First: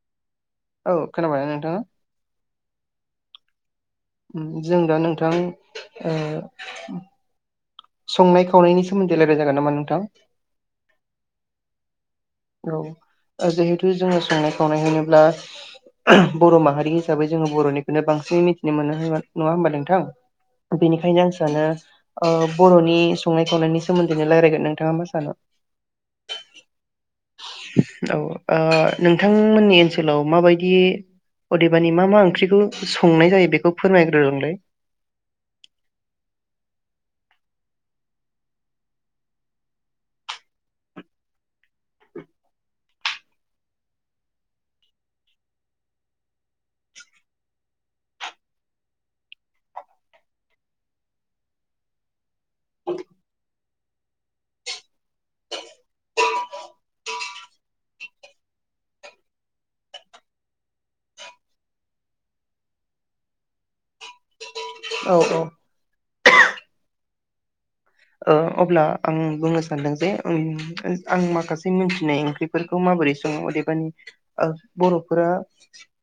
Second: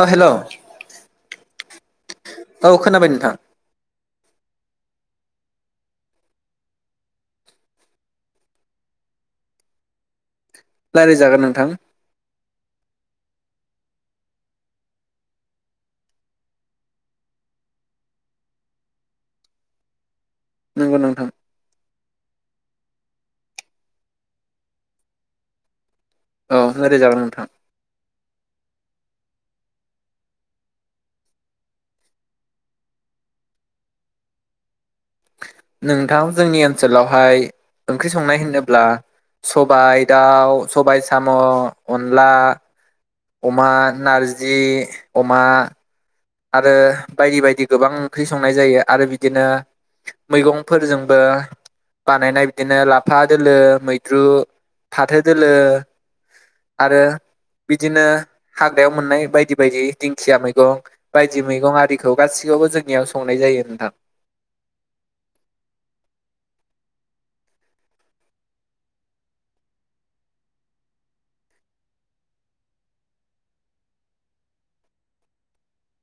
अ hello औ औ खोनाबायना नोंथाङा? खोनाबाय नोंथां। उम जों दा नोंथां ओ संनाय खावनायनि सोमोन्दै रायलाय जागोन नामा नोंथां? रायलाय जागोन नोंथां। औ जिहेथु जोङो संनाय खावनाय होनोब्ला बर' माहारि हिसाबै जोङो बर'निखौनो बांसिनै मिथिनो मोनो नङा होमबा नोंथां नंगौ बेनिखायनो नोंथां आं सानो ओ बर'नि संनाय खावनायनि सोमोन्दैनो रायलायगोन नोंथाङा मा सानो? अह हो औ ओ नोंथांमोननि ओनसोलाव माबायदि अदेबानि मा मा ओंख्रिखौ संनाय जायो बेखौ फोरमायग्रोलांलाय। नोंथां जोंनि ओनसोलावहाय ओंख्रि संनाय होनोब्ला सबाय दाउ, सबाय साम', अनला अमा नारजि, अमा आरो बायदि बायदि गोबां ओंख्रि संनाय जायो आरो बिदिनो मैगंफोरजोंबो बानायनाय बिदिनो लाफा दोलो मैद्रु, फाथो दोलो आरो बिदिनो हाग्रायाव मोननाय बायदि बायदि दिंखिया मैगं। बायदि मैगं आरिखौ गासिखौबो जोंनियाव संनाय जायो नोंथां। औ औ। ओ अब्ला आं बुंनो सानदों जे ओं आं माखासे मिन्थिनाय ओंख्रिफोरखौ माबोरै सङो अदेबानि ओ बर'फोरा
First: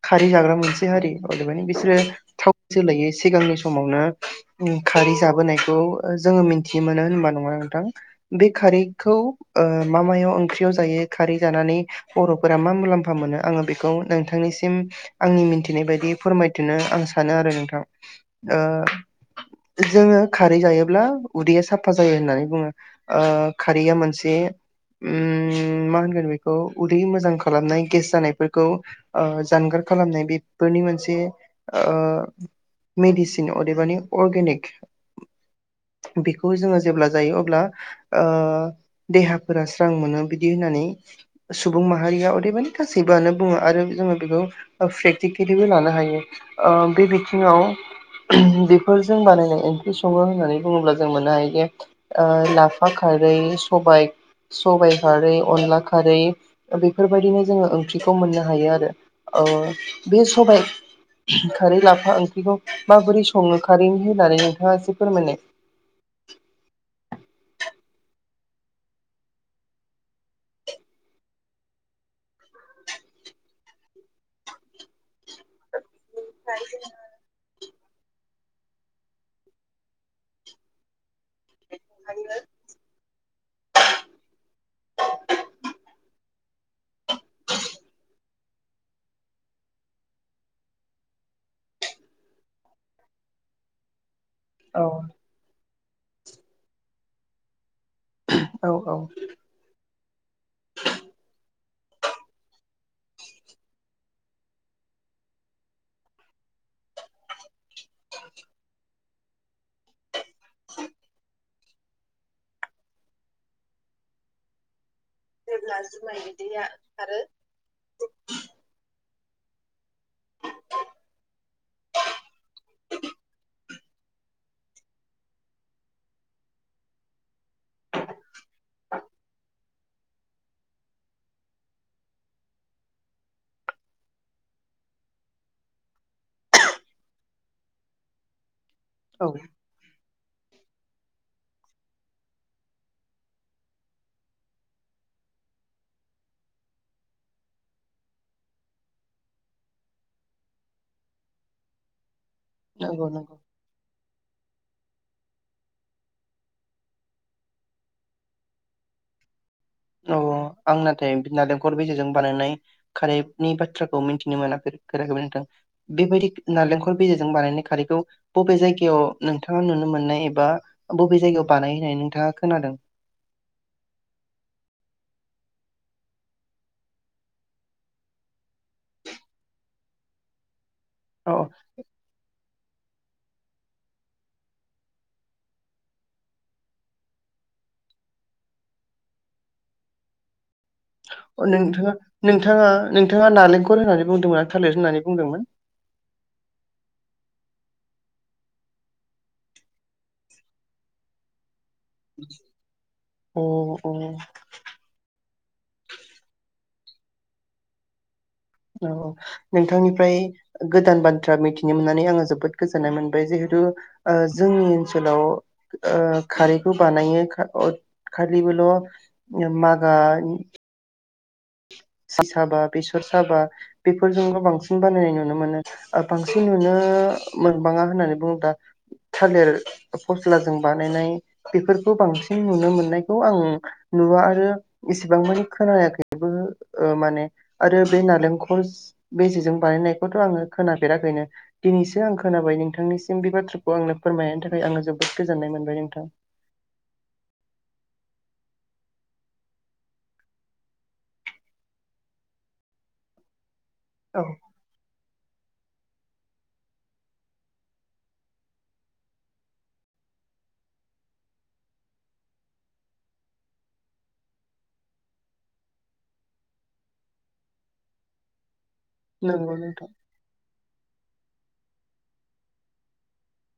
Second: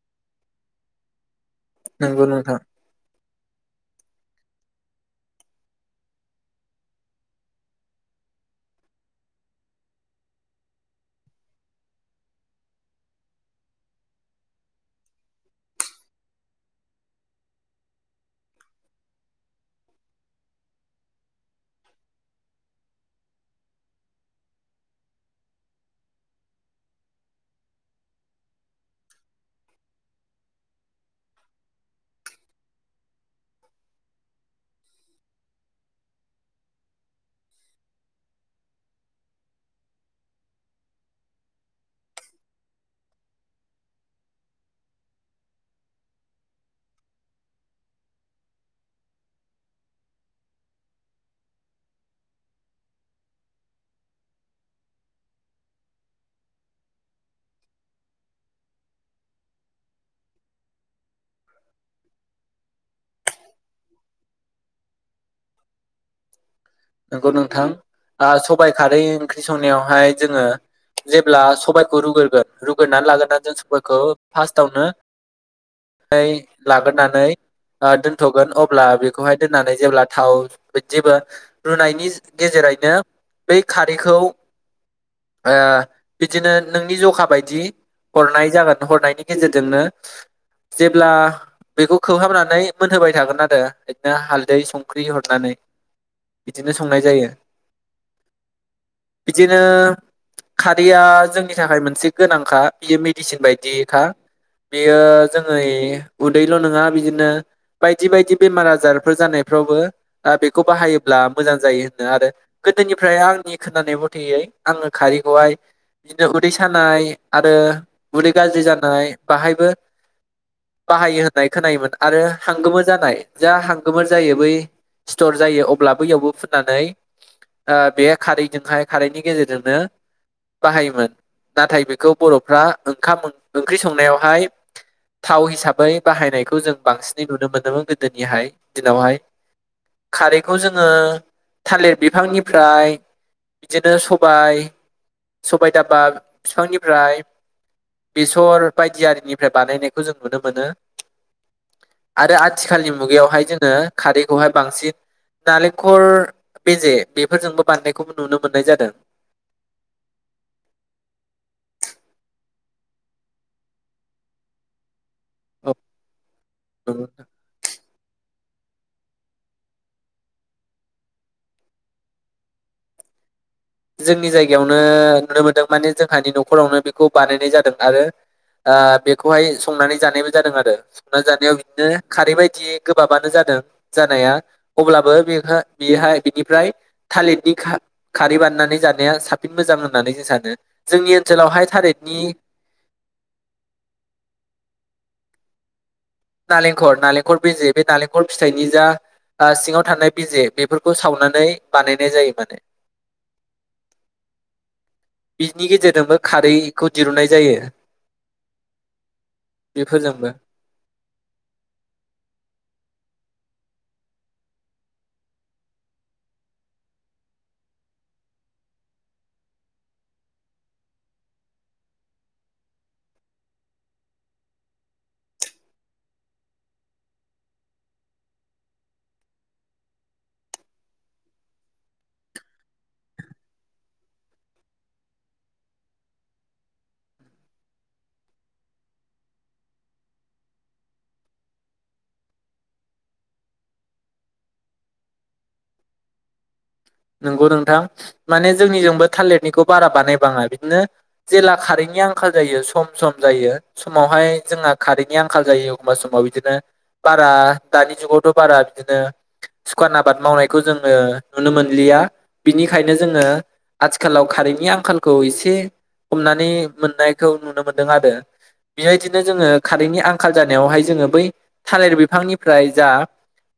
खारै जाग्रा मोनसे हारि बानि बिसोरो नंगौ थाव नोंथां सोलायै सिगांनि समावनो खारै जाबोनायखौ जोङो मिन थि मोनो होनबा नङा नोंथां, बे खारैखौ ओ मा मायाव ओंख्रियाव जायो खारै जानानै बर'फोरा मा मुलाम्फा मोनो आङो बेखौ नोंथांनिसिम आंनि मिन्थिनाय बायदि फोरमायथिनो आं सानो आरो नोंथां ओ जोङो खारै जायोब्ला उदैया साफा जायो होननानै बुङो ओ खारैया मोनसे उम मा होनगोन बेखौ उदै मोजां खालामनाय गेस जानायफोरखौ ओ जानगार खालामनाय बेफोरनि मोनसे ओ मेडिसिन अदेबानि अर्गेनिक। बेखौ जोङो जेब्ला जायो अब्ला ओ देहाफोरा स्रां मोनो बिदि होननानै सुबुं माहारिया अदेबानि गासैबोआनो बुङो आरो जोङो बेखौ प्रेकटिकेलिबो लानो हायो ओ बे बिथिङाव बेफोरजों बानायनाय ओंख्रि सङो होननानै बुङोब्ला जों मोननो हायो जे ओ लाफा खारै सबाय सबाय खारै, अनला खारै बेफोरबायदिनो जोङो ओंख्रिखौ मोननो हायो आरो ओ बे सबाय खारै, लाफा ओंख्रिखौ माबोरै सङो खारै होनानै नोंथाङा एसे फोरमायनाय। [inaudible] नोंगौ नोंथां ओ सबाय खारै ओंख्रि संनायावहाय जोङो जेब्ला सबायखौ रुग्रोगोन रुग्रोनानै लाग्रोना जों सबायखौ फार्स्टावनो नै लाग्रोनानै ओ दोन्थ'गोन अब्ला बेखौहाय दोननानै जेब्ला थाव बिदिबो रुनायनि गेजेरैनो बै खारैखौ ओ बिदिनो नोंनि जखा बायदि हरनाय जागोन हरनायनि गेजेरजोंनो जेब्ला बेखौ खोबहाबनानै मोनहोबाय थागोन आरो बिदिनो हालदै औ संख्रि हरनानै संनाय जायो। औ औ बिदिनो खारैया जोंनि थाखाय मोनसे गोनांखा बियो मेदिसिन बायदिखा बियो जोङै उदैल' नङा बिदिनो बायदि बायदि बेमार आजारफोर जानायफ्रावबो दा बेखौ बाहायो ब्ला मोजां जायो होनदो आरो गोदोनिफ्राय आंनि खोनानाय मथेयै आङो खारैखौहाय बिदिनो उदै सानाय आरो उदै गाज्रि जानाय बाहायबो बाहायो होननाय खोनायोमोन आरो हांगोमोर जानाय जा हांगोमोर जायो बै स्टर जायो अब ब्ला बैयावबो फुनानानै ओ बे खारैजोंहाय खारैनि गेजेरजोंनो बाहायोमोन नाथाय बेखौ बर'फ्रा ओंखाम ओंख्रि संनायावहाय थाव हिसाबै बाहायनायखौ जों बांसिनै नुनो मोनोमोन गोदोनिहाय। दिनावहाय औ खारै खौ जोङो थालिर बिफांनिफ्राय बिदिनो सबाय, सबाय दाबा फिफांनिफ्राय बेसर बायदि आरिनिफ्राय बानायनायखौ जों नुनो मोनो। आरो आथिखालनि नंगौ नंगौ मुगायावहाय जोङो खारैखौहाय बांसिन नालेंखर बेजे बेफोरजोंबो बानायनायखौबो नुनो मोननाय जादों। अह आं नाथाय नालेंखर बेेजेजों बानायनाय खारैनि बाथ्राखौ मिन्थिनो मोनाखै। [unintelligible] नोंथां बेबायदि नालेंखर बेजेजों बानायनाय खारैखौ बबे जायगायाव नोंथाङा नुनो मोननाय एबा बबे जायगायाव बानायहोनाय नोंथाङा खोनादों? जोंनि जायगायावनो नुनो मोनदों माने जोंहानि न'खरावनो बेखौ बानायनाय जादों आरो आ बेखौहाय संनानै जानायबो जादों आरो । संना औ जानायाव बिदिनो खारै बादि गोबाबानो जादों जानाया अब्लाबो बेवहो बेहाय बिनिफ्राय थालिरनि खा-खारै बाननान नै जानाया साबसिन मोजां होननानै जों सानो । अ नोंथाङा नोंथाङा नोंथाङा नालेंखर होननानै बुंदोंमोन थालिर होननानै बुंदोंमोन? नालेंखर नालेंखर बिजे बे नालेंखर फिथाइनि जा आ सिङाव थानाय बिजे बेफोरखौ सावनानै बानायनाय जायो माने अ अ। बिनि गेजेरजोंबो खारैखौ दिरुननाय जायो । औऔ नोंथांनिफ्राय गोदान बाथ्रा मिथिनो मोननानै आङो जोबोद गोजोननाय मोनो । बै जिहेतु ओ जोंनि ओनसोलाव ओ खारैखौ बानायो खा अ खारैबोल ओ मागा साबा बेसर साबा बेफोरजोंल बांसिन बानायनाय नुनो मोनो ओ बांसिन नुनो मोनबाङा होननानै बुङोबा थालिर फस्लाजों बानायनाय बेफोरखौ बांसिन नुनो मोननायखौ आं नुवा आरो इसिबां मानि खोनायाखैबो ओ माने आरो बे नालेंखल बेजेजों बानायनायखौथ' आङो खोनाफेराखैनो दिनैसो आं खोनाबाय नोंथांनिसिम बे बाथ्राखौ आंनो फोरमायनायनि थाखाय आङो जोबोद गोजोननाय मोनबाय नोंथां । नंगौ नोंथां माने जोंनिजोंबो थालिरनिखौ बारा बानायबाङा बिदिनो जेला खारैनि आंखाल जायो सम सम जायो। औ समावहाय जोंहा खारैनि आं खाल जायो एखमबा समाव बिदिनो बारा दानि जुगावथ' बारा बिदिनो सुखान आबाद मावनायखौ जोङो नुनो मोन लिया बिनिखायनो जोङो आथिखालाव खारैनि आंखालखौ एसे हमनानै मोननायखौ नुनो मोनदों आरो । बेबायदिनो जोङो नंगौ नोंथां। खारेन्टनि आंखाल जानायावहाय जोङो बै थालिर बिफांनिफ्राय जा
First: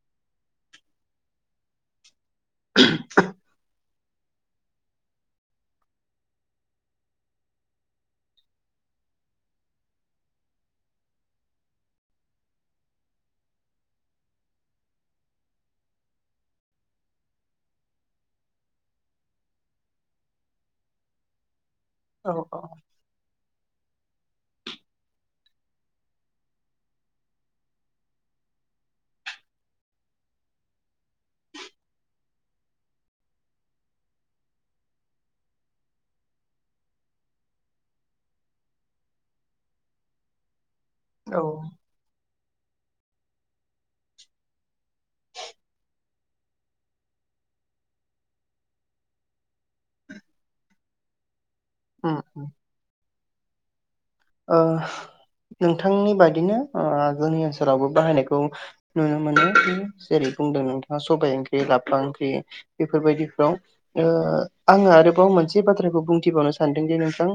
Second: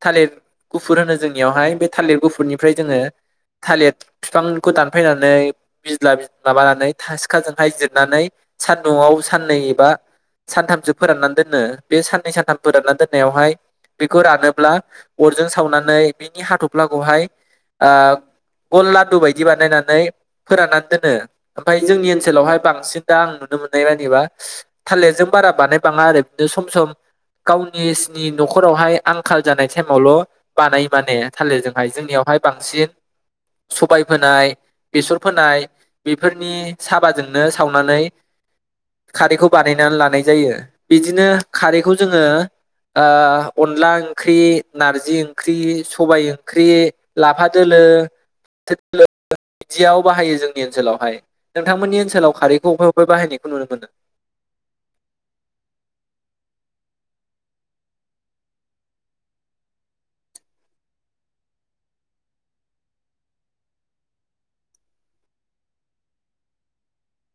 थालिर गुफुर होनो जोंनियावहाय बे थालिर गुफुरनि जोङो थालिर बिफांखौ दानफायनानै बिज्ला- बिज्ला माबानानै सिखाजोंहाय जिरनानै सानदुंआव साननै एबा सानथामसो फोराननानै दोनो बे साननै सानथाम फोराननानै दोननायावहाय बेखौ रानोब्ला अरजों सावनानै बिनि हाथ'फ्लाखौहाय आ गल लादु बायदि बानायनानै फोराननानै दोनो । ओमफ्राय जोंनि औ ओनसोलावहाय औ बांसिन दा आं नुनो मोननाय बा एबा थालिरजों बारा बानाय बांआ सम सम गावसिनि नखरावहाय आंखाल जानाय टाइमाल' बानायो माने थालिर जोंहाय जोंनियाव बांसिन सबाय फोनाय बेसर फोनाय बेफोरनि साबाजोंनो सावनानै खारैखौ बानायनानै लानाय जायो । बिदिनो औ खारैखौ जोङो आ अनला ओंख्रि नारजि ओंख्रि सबाय ओंख्रि । लाफा दोलो फाथो दोलो बिदियाव बाहायो जोंनि ओनसोलावहाय । नोंथांमोननि ओनसोलाव उम खारैखौ बबेबा बबेबा बाहायनायखौ नुनो मोनो? ओ नोंथांनि बादिनो ओ जोंनि ओनसोलावबो बाहायनायखौ नुनो मोनो जेरै बुंदों नोंथाङा सबाय ओंख्रि लाफा ओंख्रि बेफोरबायदिफ्राव ओ आङो आरोबाव मोनसे बाथ्राखौ बुंथिबावनो सानदों जे नोंथां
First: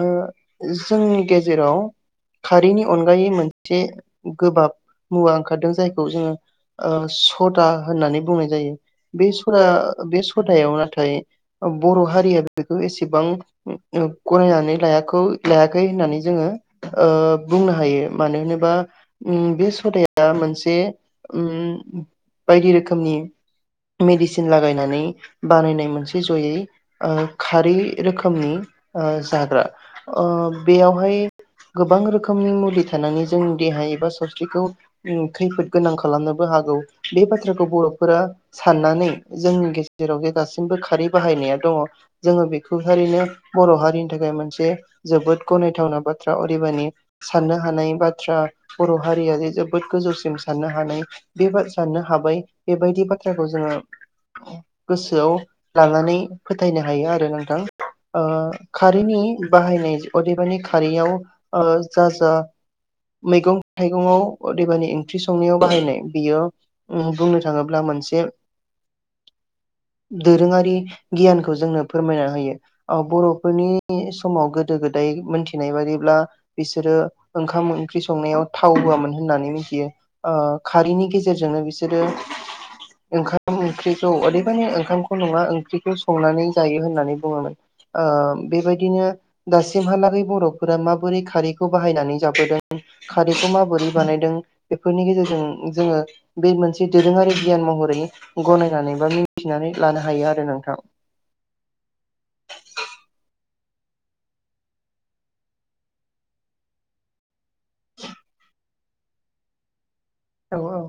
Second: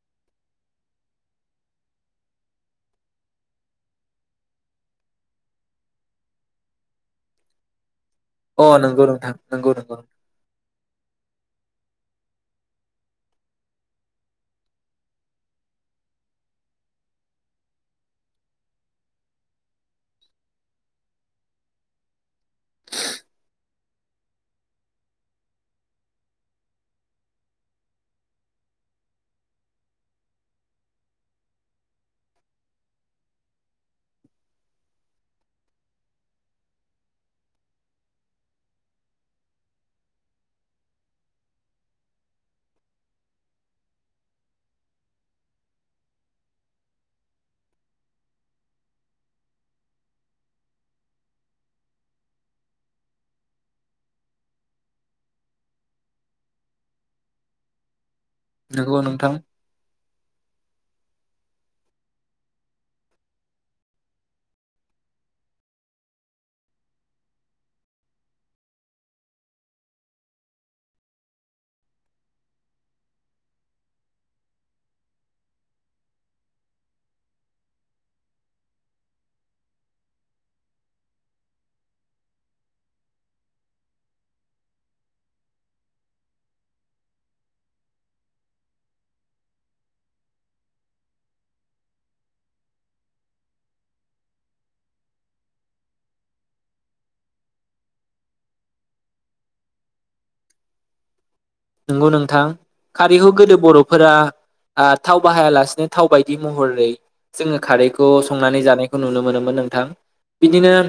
ओ जोंनि गेजेराव खारैनि अनगायै मोनसे गोबाब मुवा ओंखारदों जायखौ जोङो होननानै बुंनाय अ जायो नंगौ बे नोंथां सदा नंगौ नंगौ बे सदायाव नाथाय ओ बर' हारिया बेखौ एसेबां ओ औ गनायनानै लायाखै लायाखै होननानै जोङो ओ बुंनो हायो मानो होनोबा उम बे सदाया मोनसे उम बायदि रोखोमनि मेडिसिन लागायनानै बानायनाय मोनसे जयै ओ खारै रोखोमनि ओ जाग्रा । अ बेयाव बेहाय गोबां रोखोमनि मुलि थानानै जोंनि देहा एबा सावस्रिखौ खैफोद गोनां खालामनोबो हागौ बे बाथ्राखौ बर'फोरा साननानै जोंनि गेजेराव जे दासिमबो खारै बाहायनाया दङ जोङो बेखौ थारैनो बर' हारिनि थाखाय मोनसे जोबोद गनाय थावना बाथ्रा ओरैबानि साननो हानाय बाथ्रा बर' हारिया जे जोबोद गोजौसिम साननो हानाय बे साननो हाबाय बेबायदि बाथ्राखौ जोङो गोसोआव लानानै फोथायनो हायो आरो नोंथां । ओ नंगौ नोंथां खारैनि बाहायनाय अदेबानि [unintelligible] जा जा मैगं थाइगङाव अदेबानि ओंख्रि संनायाव बाहायनाय बियो ओ बुंनो थाङोब्ला मोनसे दोरोङारि गियानखौ जोंनो फोरमायना होयो ओ बर'फोरनि समाव गोदो गोदाय मोनथि मिथिनाय बादिब्ला बिसोरो ओंखाम ओंख्रि संनायाव थाव होआमोन होननानै मिथियो ओ खारैनि गेजेरजोंनो बिसोरो ओंखाम ओंख्रिखौ ओरैबानि ओंखामखौ नङा ओंख्रिखौ संनानै जायो होननानै बुङोमोन। ओ बेबायदिनो दासिमहालागै बर' फोरा माबोरै खारैखौ बाहायनानै जाबोदों खारैखौ माबोरै बानायदों। बेफोरनि गेजेरजों जोङो बे मोनसे दोरोङारि गियान महरै गनायनानै बा मिथिनानै लानो हायो आरो नोंथां। नंगौ नोंथां खारैखौ गोदो बर'फोरा ओ थाव बाहायालासिनो थाव बायदि महरै जोङो खारैखौ संनानै जानाय खौ नुनो मोनोमोन नोंथां। औ बिदिनो औ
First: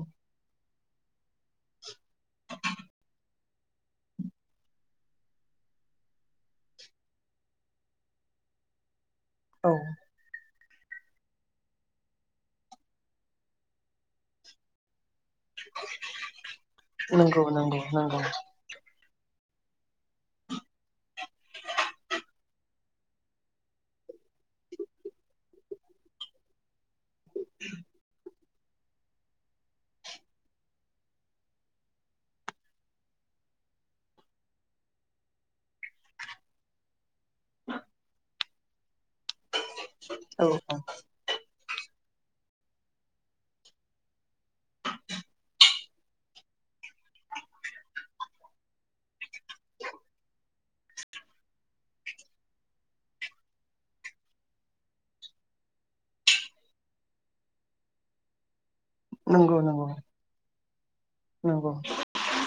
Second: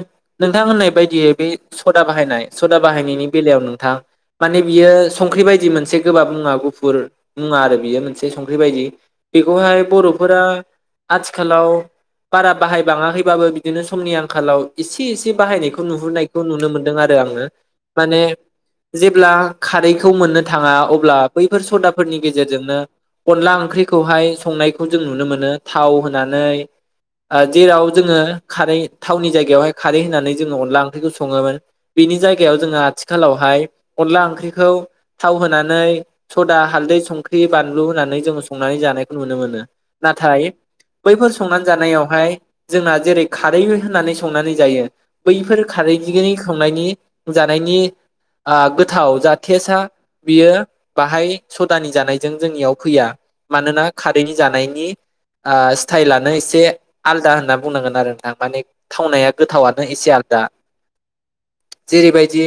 नोंथां होननाय बायदियै बे सदा बाहायनाय सदा बाहायनायनि बेलायाव नोंथां माने बियो संख्रि बाय दि मोनसे गोबाब मुङा गुफुर मुवा आरो बियो मोनसे संख्रि बायदि। औ बेखौहाय बर'फोरा आथिखालाव बारा बाहायबाङाखैबाबो बिदिनो समनि आंखालाव एसे एसे एसे बाहायनायखौ नुहुरनायखौ नुनो मोनदों आरो नंगौ आङो नंगौ नंगौ माने जेब्ला खारैखौ मोननो थाङा अब्ला बैफोर सदाफोरनि गेजेरजोंनो अनला ओंख्रिखौहाय संनायखौ जों नुनो मोनो थाव होनानै आ जेराव जोङो खारै थावनि जायगायावहाय खारै होनानै जोङो अनला ओंख्रिखौ सङोमोन, बिनि जायगायाव जोङो आथिखालावहाय अनला ओंख्रिखौ थाव होनानै सदा हालदै संख्रि बानलु होनानै जोङो संनानै जानाय नुनो मोनो औ नाथाय बैफोर संनानै जानायाव हाय जोंना जेरै खारै होननानै संनानै जायो बैफोर खारैैनि संनायनि जानायनि ओ गोथाव जा थेसाआ बियो बाहाय सदानि जानायजों जोंनियाव फैया। मानोना खारैनि जानायनि ओ स्टाइलानो एसे आलदा होनना बुंनांगोन आरो ना माने थावनाया नंगौ गोथावानो नंगौ एसे आलदा। नंगौ जेरै बायदि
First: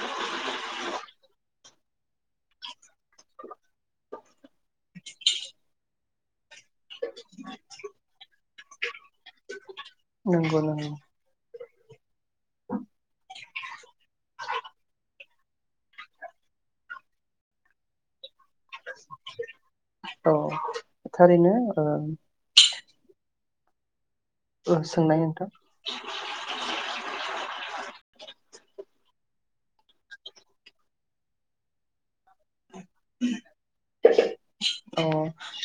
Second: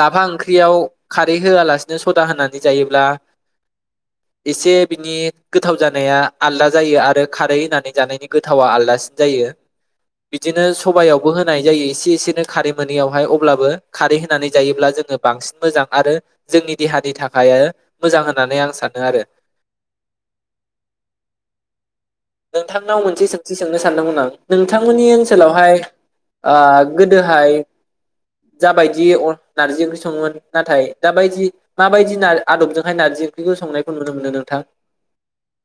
लाफा ओंख्रियाव खारै होआलासे नो सदा होनानै जायो ब्ला एसे बिनि गोथाव जा नाया आलादा जायो आरो खारै होननानै जानायनि गोथावा आलादासिन जायो। नंगौ बिदिनो नंगौ सबाइयावबो होनाय जायो एसे एसेनो खारै मोनैयावहाय अ अब्लाबो खारै होनानै जायोब्ला जोङो बांसिन मोजां आरो जोंनि देहानि थाखाय मोजां हो औ थारैनो ओ नाव मोनसे सोंथि सोंनो सानदोंमोन आं। नोंथांमोननि सोंनाय नोंथां ओनसोलावहाय आ गोदोहाय जाबायदि अनलख नारजि ओंख्रि सङोमोन नाथाय दाबायदि माबायदि नार आदबजोंहाय नारजि ओंख्रिखौ संनायखौ नुनो मोनो नोंथां? अ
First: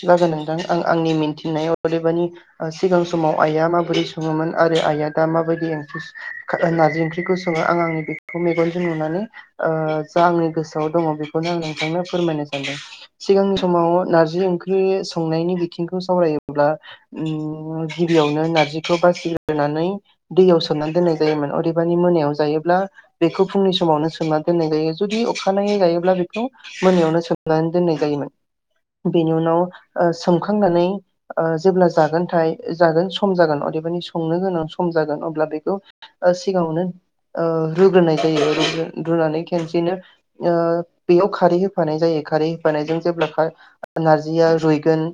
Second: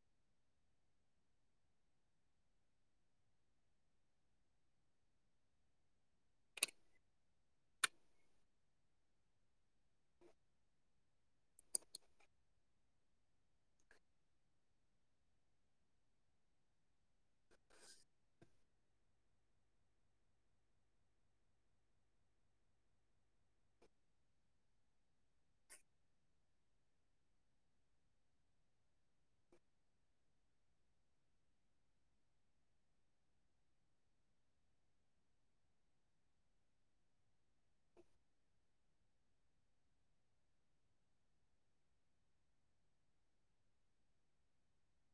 जागोन नोंथां आं आंनि मिन्थिनायाव अदेबानि ओ सिगां समाव आइआ माबोरै सङोमोन आरो आइया दा माबायदिं ओंख्रि नारजि ओंख्रिखौ सङो आं आंनि बेखौ मेगनजों नुनानै ओ जा आंनि गोसोआव दङ बेखौनो आं नोंथांनो फोरमायनो सानदों। सिगांनि समाव नार्जि ओंख्रि संनायनि बिथिंखौ सावरायोब्ला गिबियावनो नार्जिखौ बासिग्रोनानै दैयाव सोमना दोन्नाय जायोमोन। अदेबानि बेखौ फुंनि समावनो सोमनानै दोननाय जायो जुदि अखानायै जायोब्ला बेखौ मोनायावनो सोमनानै दोननाय जायोमोन। बेनि उनाव सोमखांनानै ओ जेब्ला जागोनथाय जागोन सम जागोन अदेबानि संनो गोनां सम जागोन अब्ला बेखौ सिगाङावनो ओ रुग्रोनाय जायो रुनानै खेनसेनो ओ बेयाव खारै होफानाय जायो खारै होफानायजों जेब्ला नारजिया रुइगोन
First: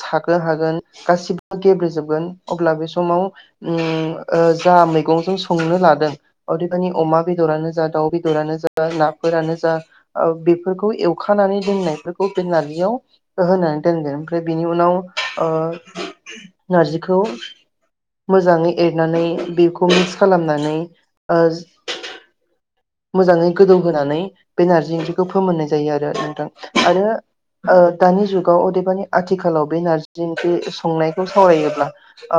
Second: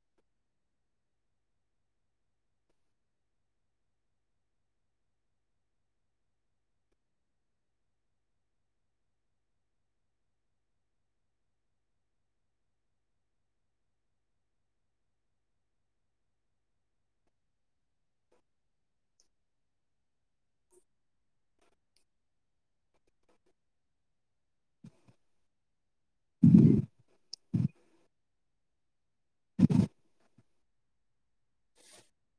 सागो हागोन गासिबो गेब्रेजोबगोन अब्ला बे समाव जा मैगंजों संनो लादों अदेबानि अमा बेदरानो जा दाउ बेदरानो जा नाफोरानो जा बेफोरखौ एवखानानै दोननायफोरखौ बे नारजियाव होनानै दोनदोन ओमफ्राय बेनि उनाव ओ नारजिखौ मोजाङै एरनानै बेखौ मिक्स खालामनानै। मोजाङै गोदौहोनानै बे नार्जि ओंख्रिखौ फोमोननाय जायो आरो नोंथां आरो दानि जुगाव अदेबानि आथिखालाव बे नार्जि ओंख्रि संनायखौ सावरायोब्ला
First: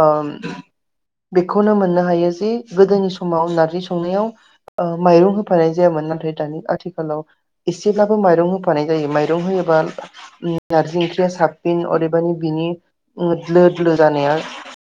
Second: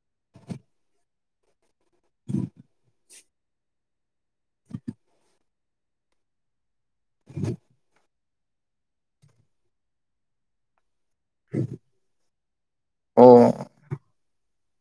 ओ बेखौ नो मोननो हायो जे गोदोनि समाव नारजि संनायाव ओ माइरं होफानाय जायोमोन दानि आथिखालाव एसे बाबो माइरं होफानाय जायो माइरं होयोबा साबसिन अदेबानि बिनि दोली दोलो जानाया